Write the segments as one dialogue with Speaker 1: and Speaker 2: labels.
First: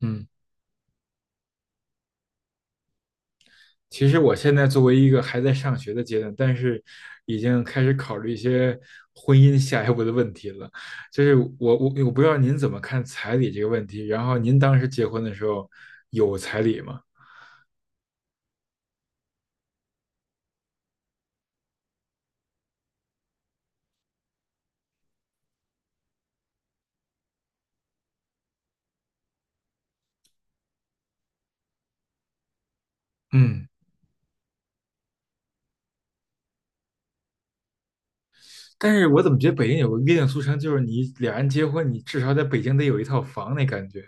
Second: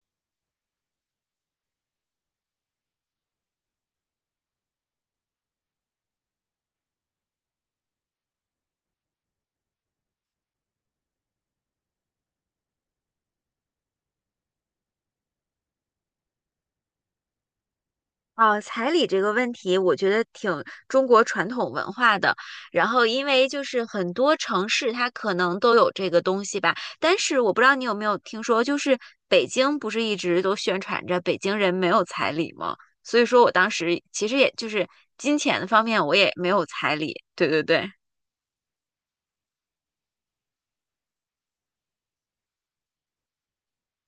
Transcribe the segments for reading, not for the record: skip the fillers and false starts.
Speaker 1: 嗯，其实我现在作为一个还在上学的阶段，但是已经开始考虑一些婚姻下一步的问题了。就是我不知道您怎么看彩礼这个问题，然后您当时结婚的时候有彩礼吗？
Speaker 2: 哦，彩礼这个问题，我觉得挺中国传统文化的。然后，因为就是很多城市它可能都有这个东西吧，但是我不知道你有没有听说，就是北京不是一直都宣传着北京人没有彩礼吗？所以说我
Speaker 1: 嗯，
Speaker 2: 当时其实也就是金钱方面我也没有彩礼。对对对。
Speaker 1: 但是我怎么觉得北京有个约定俗成，就是你俩人结婚，你至少在北京得有一套房那感觉。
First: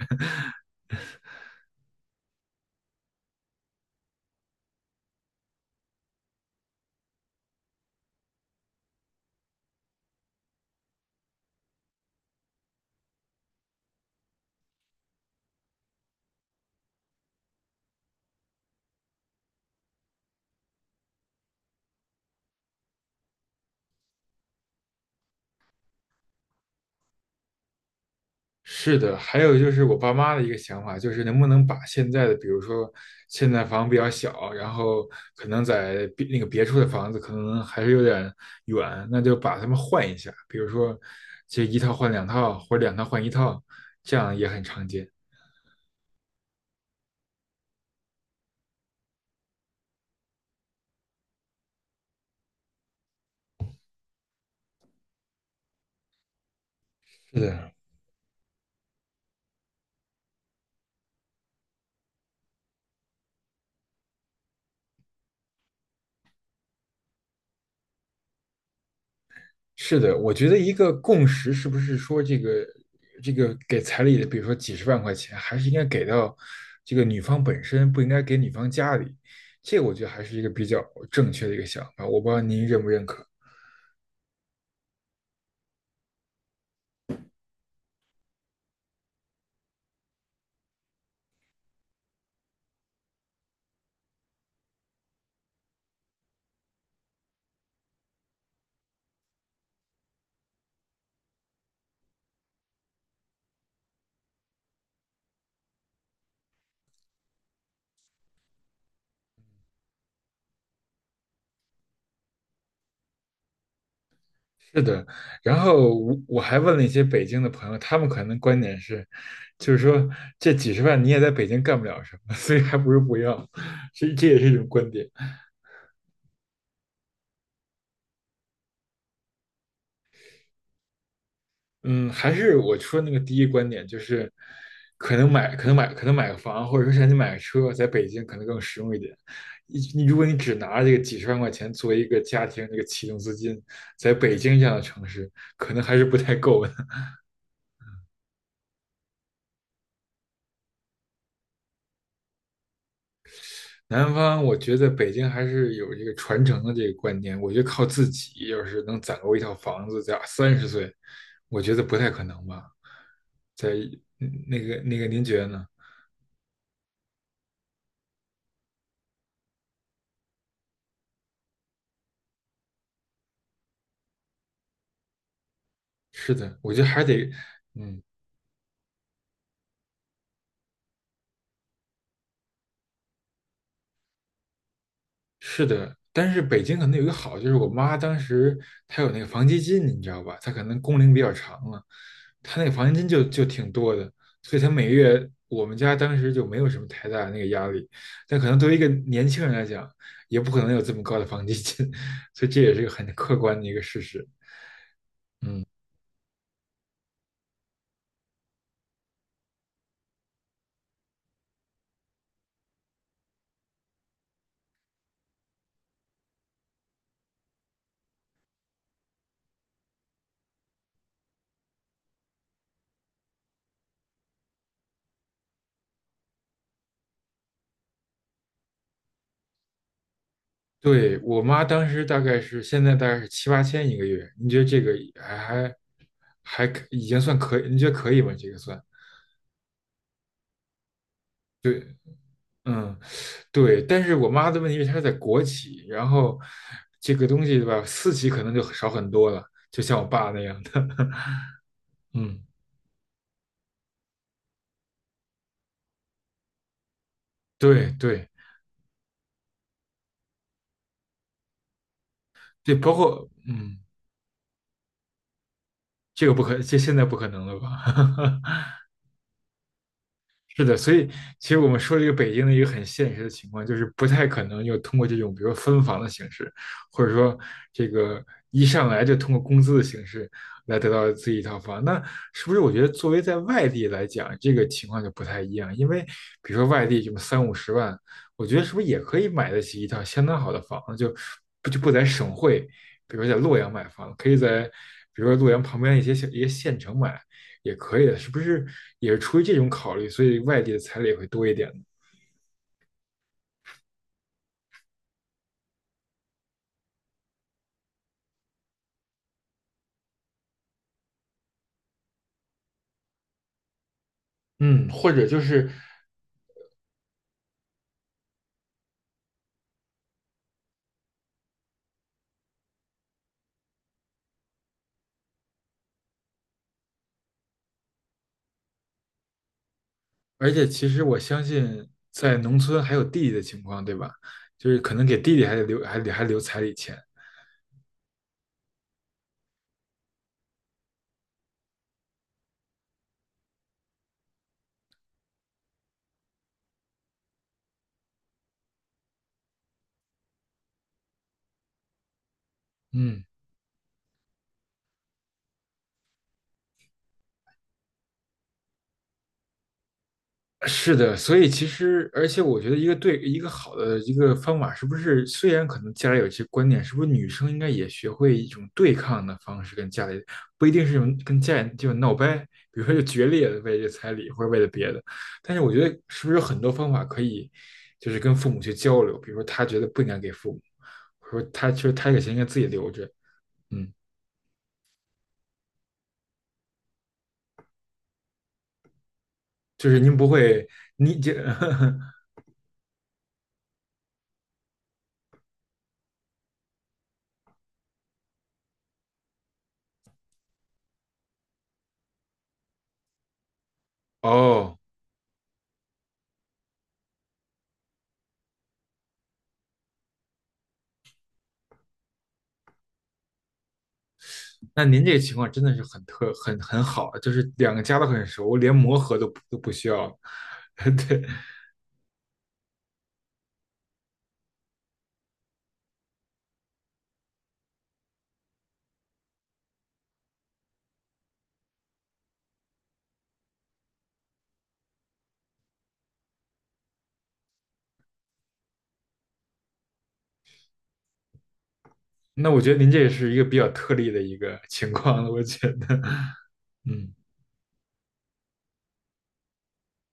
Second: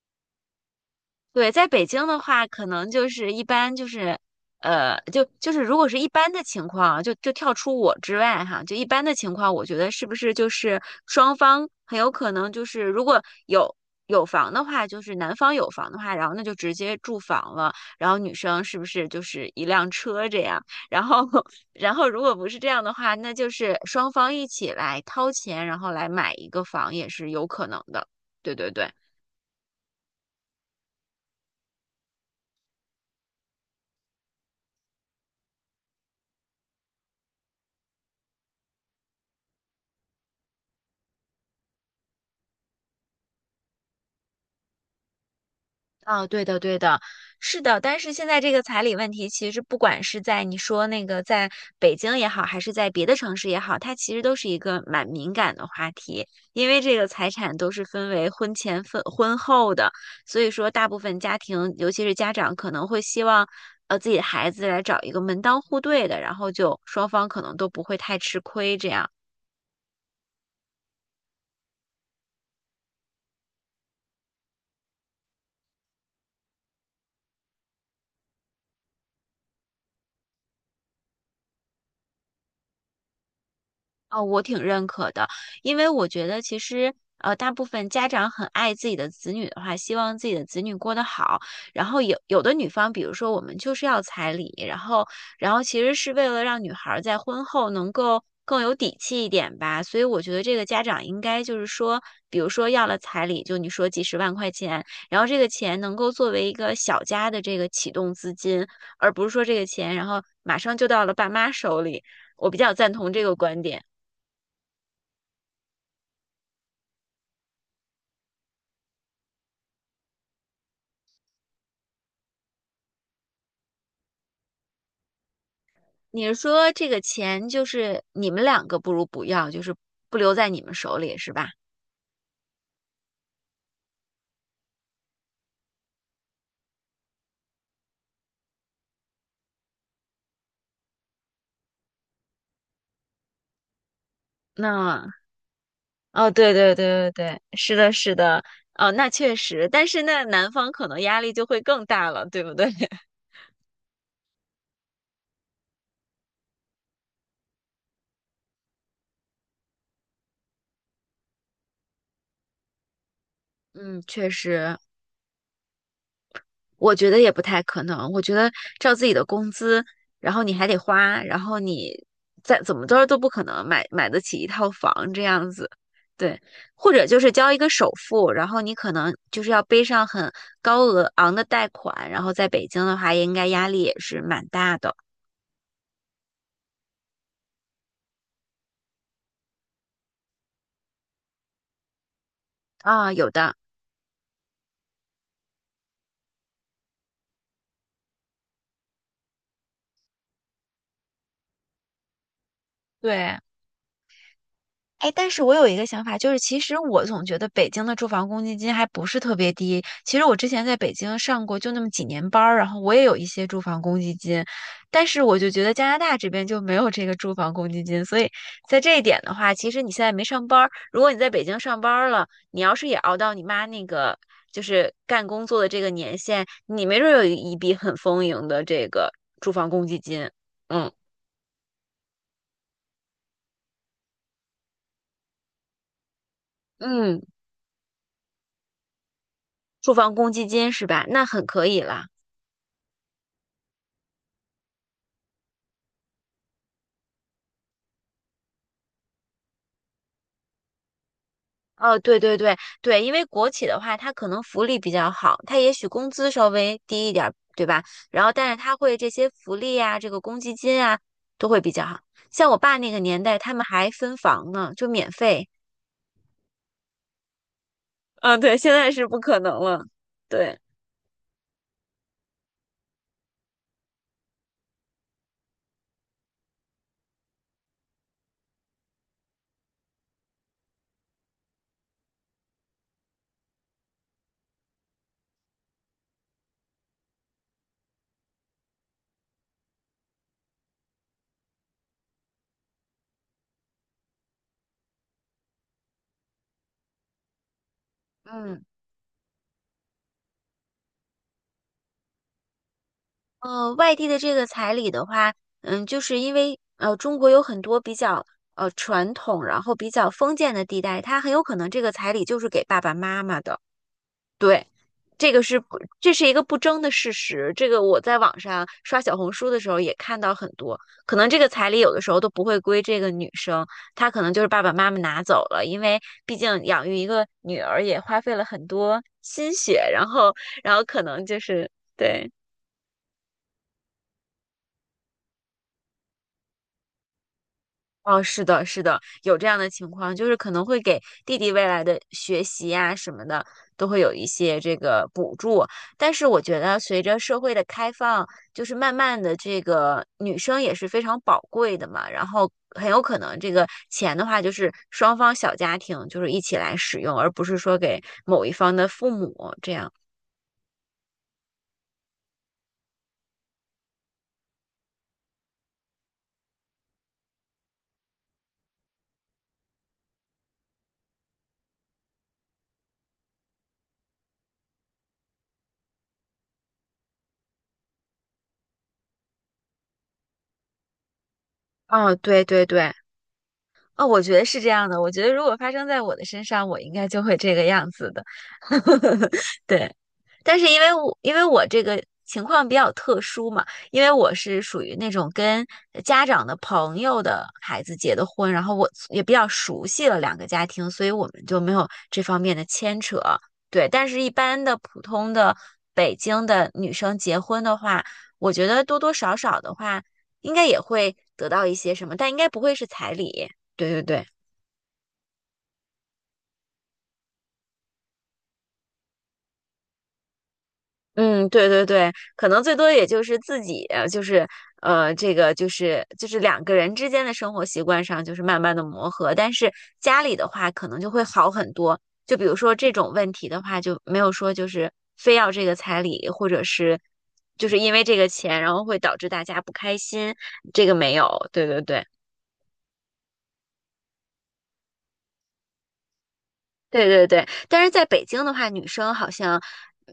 Speaker 2: 对，在北京的话，可能就是一般就是，就是如果是一般的情况啊，就跳出我之外哈，就一般的情况，我觉得是不是就是双方很有可能就是如果有有房的话，就是男方有房的话，然后那就直接住房了，然后女生是不是就是一辆车这样？然后 然后如果不是这样的话，那就是双方一起来掏钱，然后来买一个房也是有可能的。对对对。
Speaker 1: 是的，还有就是我爸妈的一个想法，就是能不能把现在的，比如说现在房比较小，然后可能在别那个别处的房子可能还是有点远，那就把它们换一下，比如说这一套换两套，或者两套换一套，这样也很常见。
Speaker 2: 啊，对的，对的，是的。但是现在这个彩礼问题，其实不管是在你说那个在北京也好，还是在别的城市也好，它其实都是一个蛮敏感的话题，因为这个财
Speaker 1: 是
Speaker 2: 产都
Speaker 1: 的，
Speaker 2: 是分为婚前分婚后的，所以说大部分家庭，尤其是家长，可能会希望自己的孩子来找一个门当户对的，然后就双方可能都不会太吃亏这样。
Speaker 1: 是的，我觉得一个共识是不是说这个给彩礼的，比如说几十万块钱，还是应该给到这个女方本身，不应该给女方家里。这个我觉得还是一个比较正确的一个想法，我不知道您认不认可。
Speaker 2: 哦，我挺认可的，因为我觉得其实大部分家长很爱自己的子女的话，希望自己的子女过得好。然后有的女方，比如说我们就是要彩礼，然后其实是为了让女孩儿在婚后能够更有底气一点吧。所以我觉得这个家长应该就是说，比如说要了彩礼，就你说几十万块钱，然后这个钱能够作为一个小家的这个启动资金，而不是说这个钱然后马上就到了爸妈手里。我比较赞同这个观点。
Speaker 1: 是的，然后我还问了一些北京的朋友，他们可能观点是，就是说这几十万你也在北京干不了什么，所以还不如不要，这也是一种观点。
Speaker 2: 你是说这个钱就是你们两个不如不要，就是不留在你们手里是吧？
Speaker 1: 嗯，还是我说那个第一观点，就是可能买个房，或者说想你买个车，在北京可能更实用一点。如果你只拿这个几十万块钱作为一个家庭这个启动资金，在北京这样的城
Speaker 2: 那
Speaker 1: 市，可能还是不
Speaker 2: 哦，
Speaker 1: 太
Speaker 2: 对
Speaker 1: 够的。
Speaker 2: 对对对 对，是的，是的，哦，那确实，但是那男方可能压力就会更大了，对不对？
Speaker 1: 南方，我觉得北京还是有这个传承的这个观念，我觉得靠自己要是能攒够一套房子，在30岁，我觉得不太可能吧。在
Speaker 2: 嗯，确
Speaker 1: 嗯那
Speaker 2: 实，
Speaker 1: 个那个，您觉得呢？
Speaker 2: 我觉得也不太可能。我觉得照自己的工资，然后你还得花，然后你再怎么着都不可能买得起一套房这样子。
Speaker 1: 是
Speaker 2: 对，
Speaker 1: 的，我觉得
Speaker 2: 或
Speaker 1: 还
Speaker 2: 者就
Speaker 1: 得，
Speaker 2: 是交一个首
Speaker 1: 嗯，
Speaker 2: 付，然后你可能就是要背上很高额昂的贷款，然后在北京的话，应该压力也是蛮大的
Speaker 1: 是的，但是北京可能有一个好，就是我妈当时她有那个房基金，你知道吧？她可能工龄比较长了，她那个房基金
Speaker 2: 啊，
Speaker 1: 就
Speaker 2: 有
Speaker 1: 就
Speaker 2: 的。
Speaker 1: 挺多的，所以她每月我们家当时就没有什么太大的那个压力。但可能对于一个年轻人来讲，也不可能有这么高的房基金，所以这也是个很
Speaker 2: 对，
Speaker 1: 客观的一个事实。
Speaker 2: 哎，但是我有一个想法，就是其实我总觉得北京的住房公积金还不是特别低。其实我之前在北京上过就那么几年班儿，然后我也有一些住房公积金，但是我就觉得加拿大这边就没有这个住房公积金，所以在这一点的话，其实你现在没上班儿，如果你在北京上班儿了，你要是也熬到你妈那个就是干工作的这个年限，你没准儿有一笔很丰盈的这个住房公积金。嗯
Speaker 1: 对，我妈当时大概是现在大概是七八千一个月，你觉得这个还还还已经
Speaker 2: 嗯，
Speaker 1: 算可以？你觉得可以吗？这个算
Speaker 2: 住房公积金是吧？那很可以
Speaker 1: 对，
Speaker 2: 了。
Speaker 1: 嗯。对，但是我妈的问题是她在国企，然后这个东西对吧，私企可能就少很多了，就像我爸那样的。
Speaker 2: 哦，对对
Speaker 1: 嗯，
Speaker 2: 对对，因为国企的话，它可能福利比较好，它也许工资稍微低一点儿，对吧？
Speaker 1: 对
Speaker 2: 然
Speaker 1: 对
Speaker 2: 后，但是它会这些福利啊，这个公积金啊，都会比较好。像我
Speaker 1: 对，
Speaker 2: 爸那
Speaker 1: 包
Speaker 2: 个年
Speaker 1: 括
Speaker 2: 代，他们还分房呢，就免费。
Speaker 1: 这个不可，这现在不可能了吧？
Speaker 2: 嗯，对，现在是不可能了。对，
Speaker 1: 是的，所以其实我们说这个北京的一个很现实的情况，就是不太可能又通过这种，比如说分房的形式，或者说这个一上来就通过工资的形式来得到自己一套房。那是不是我觉得作为在外地来讲，这个情况就不太一样？因为比如说外地这么三五十万，我觉得是不是也可以买得起一套相当好的房子？就不就不在省会，比如说在洛阳买房，可以在比如说洛阳旁边一些小一些县城买，也可以的，是不
Speaker 2: 嗯，
Speaker 1: 是？也是出于这种考虑，所以外地的彩礼也会多一点。
Speaker 2: 外地的这个彩礼的话，嗯，就是因为中国有很多比较传统，然后比较封建的地带，它很有可能这个彩礼就是给爸爸妈妈的。对，
Speaker 1: 嗯，或者
Speaker 2: 这
Speaker 1: 就
Speaker 2: 个是
Speaker 1: 是，
Speaker 2: 不，这是一个不争的事实。这个我在网上刷小红书的时候也看到很多，可能这个彩礼有的时候都不会归这个女生，她可能就是爸爸妈妈拿走了，因为毕竟养育一个女儿也花费了很多心血，然后，
Speaker 1: 而且
Speaker 2: 然后
Speaker 1: 其
Speaker 2: 可
Speaker 1: 实我
Speaker 2: 能就
Speaker 1: 相
Speaker 2: 是
Speaker 1: 信，
Speaker 2: 对。
Speaker 1: 在农村还有弟弟的情况，对吧？就是可能给弟弟还得留，还得还留彩礼钱。
Speaker 2: 哦，是的，是的，有这样的情况，就是可能会给弟弟未来的学习呀、什么的，都会有一些这个补助。但是我觉得，随着社会的开放，就是慢慢的，这个女生也是非常宝贵的嘛。然后很有可
Speaker 1: 嗯，
Speaker 2: 能这个钱的话，就是双方小家庭就是一起来使用，而不是说给某一方的父母这样。
Speaker 1: 是的，所以其实，而且我觉得一个对一个好的一个方法，是不是虽然可能家里有一些观念，是不是女生应该也学会一种对抗的方式跟家里，不一定是用跟家里就闹掰，比如说就决裂的为这彩礼或者为了别的，但是我觉得是不是有很多方法可以，就是跟父母去交流，比如说他觉得不应该给父母，或者说他其实他
Speaker 2: 哦，
Speaker 1: 这个钱应
Speaker 2: 对
Speaker 1: 该自
Speaker 2: 对
Speaker 1: 己留
Speaker 2: 对，
Speaker 1: 着，嗯，
Speaker 2: 哦，我觉得是这样的。我觉得如果发生在我的身上，我应该就会这个样子的。
Speaker 1: 就
Speaker 2: 对，
Speaker 1: 是您不
Speaker 2: 但
Speaker 1: 会，
Speaker 2: 是因为我
Speaker 1: 你这
Speaker 2: 因为我这 个情况比较特殊嘛，因为我是属于那种跟家长的朋友的孩子结的婚，然后我也比较熟悉了两个家庭，所以我们就没有这方面的牵扯。对，但是一般的
Speaker 1: 哦。
Speaker 2: 普通的北京的女生结婚的话，我觉得多多少少的话，应该也会得到一些什么，但应该不会是彩礼。对对对，
Speaker 1: 那您这个情况真的是很特很很好，就是两个家都很熟，连磨合都不需要对，
Speaker 2: 嗯，对对对，可能最多也就是自己，就是这个就是两个人之间的生活习惯上，就是慢慢的磨合，但是家里的话，可能就会好很多。就比如说这种问题的话，就没有说就是非要这个彩礼，或者是就是因为这个钱，然后会导致大家不开心，这个没有。对对对，
Speaker 1: 那我觉得您这也是一个比较特例的一个情况了，我觉得，
Speaker 2: 对
Speaker 1: 嗯。
Speaker 2: 对对。但是在北京的话，女生好像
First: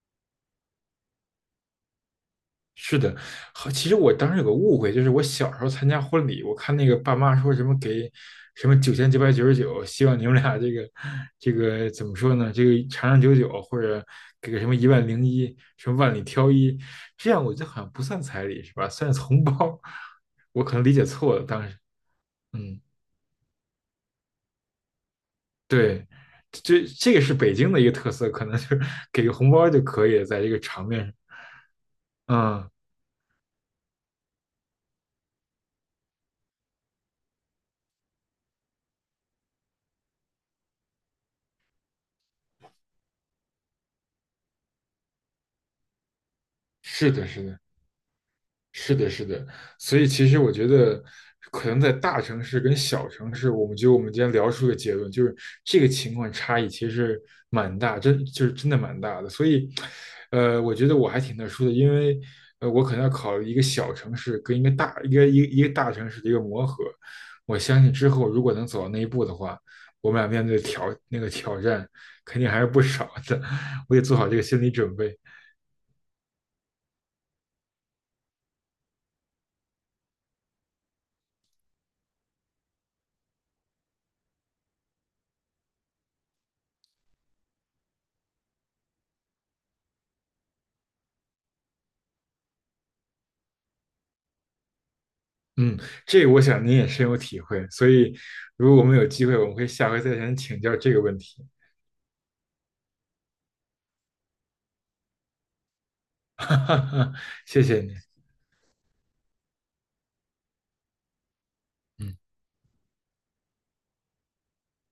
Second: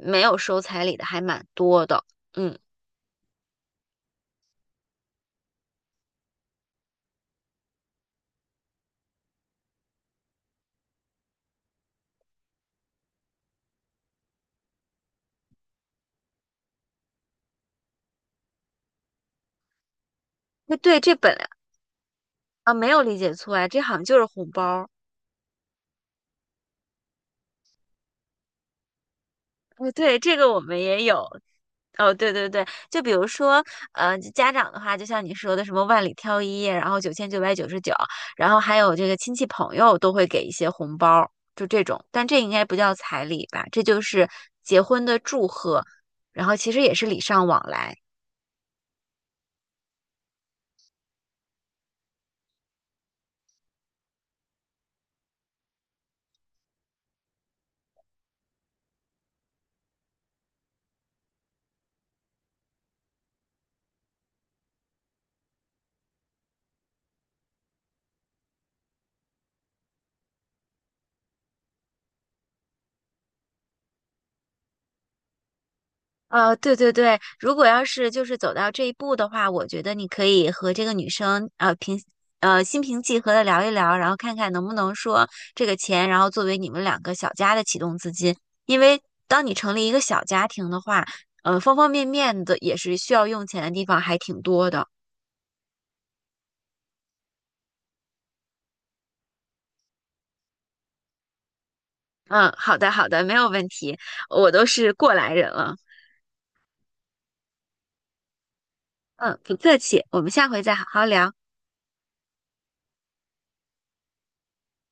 Speaker 2: 没有收彩礼的还蛮多的，嗯。
Speaker 1: 是的，好，其实我当时有个误会，就是我小时候参加婚礼，我看那个爸妈说什么给什么9999，希望你们俩这个怎么说呢？这个长长久久，或者给个什么10001，什么万里挑一，这样我觉得好像不算彩礼是吧？算是红包，我可
Speaker 2: 那
Speaker 1: 能理
Speaker 2: 对，
Speaker 1: 解
Speaker 2: 这本
Speaker 1: 错了，
Speaker 2: 来。
Speaker 1: 当时，
Speaker 2: 啊，
Speaker 1: 嗯，
Speaker 2: 没有理解错呀，这好像就是红包儿。
Speaker 1: 对，这个是北京的一个特色，可能就是给个红包就
Speaker 2: 哦，
Speaker 1: 可以
Speaker 2: 对，
Speaker 1: 了
Speaker 2: 这
Speaker 1: 在这
Speaker 2: 个我
Speaker 1: 个
Speaker 2: 们
Speaker 1: 场面
Speaker 2: 也
Speaker 1: 上，
Speaker 2: 有。哦，对对对，
Speaker 1: 嗯，
Speaker 2: 就比如说，家长的话，就像你说的什么万里挑一，然后9999，然后还有这个亲戚朋友都会给一些红包儿，就这种。但这应该不叫彩礼吧？这就是结婚的祝贺，然后其实也是
Speaker 1: 是
Speaker 2: 礼
Speaker 1: 的，是
Speaker 2: 尚
Speaker 1: 的。
Speaker 2: 往来。
Speaker 1: 是的，是的，所以其实我觉得，可能在大城市跟小城市，我们觉得我们今天聊出的个结论，就是这个情况差异其实是蛮大，真就是真的蛮大的。所以，我觉得我还挺特殊的，因为我可能要考虑一个小城市跟一个大城市的一个磨合。我相信之后如果能走到那一步的话，我们俩面对挑那个挑战肯定还是不少的，我得做好这个心理准备。
Speaker 2: 对对对，如果要是就是走到这一步的话，我觉得你可以和这个女生呃平呃心平气和的聊一聊，然后看看能不能说这个钱，然后作为你们两个小家的启动资金。因为当你成立一个小家庭的话，方方面面的也是需要用钱的地方还挺多的。
Speaker 1: 嗯，这个我想您也深有体会，所以如果我们有机会，我们会下回再向您请教这个问题。
Speaker 2: 嗯，好的好的，没有问题，我都是过来人了。
Speaker 1: 哈哈哈，谢谢您。
Speaker 2: 嗯，不客气，我们下回再好好聊。
Speaker 1: 嗯。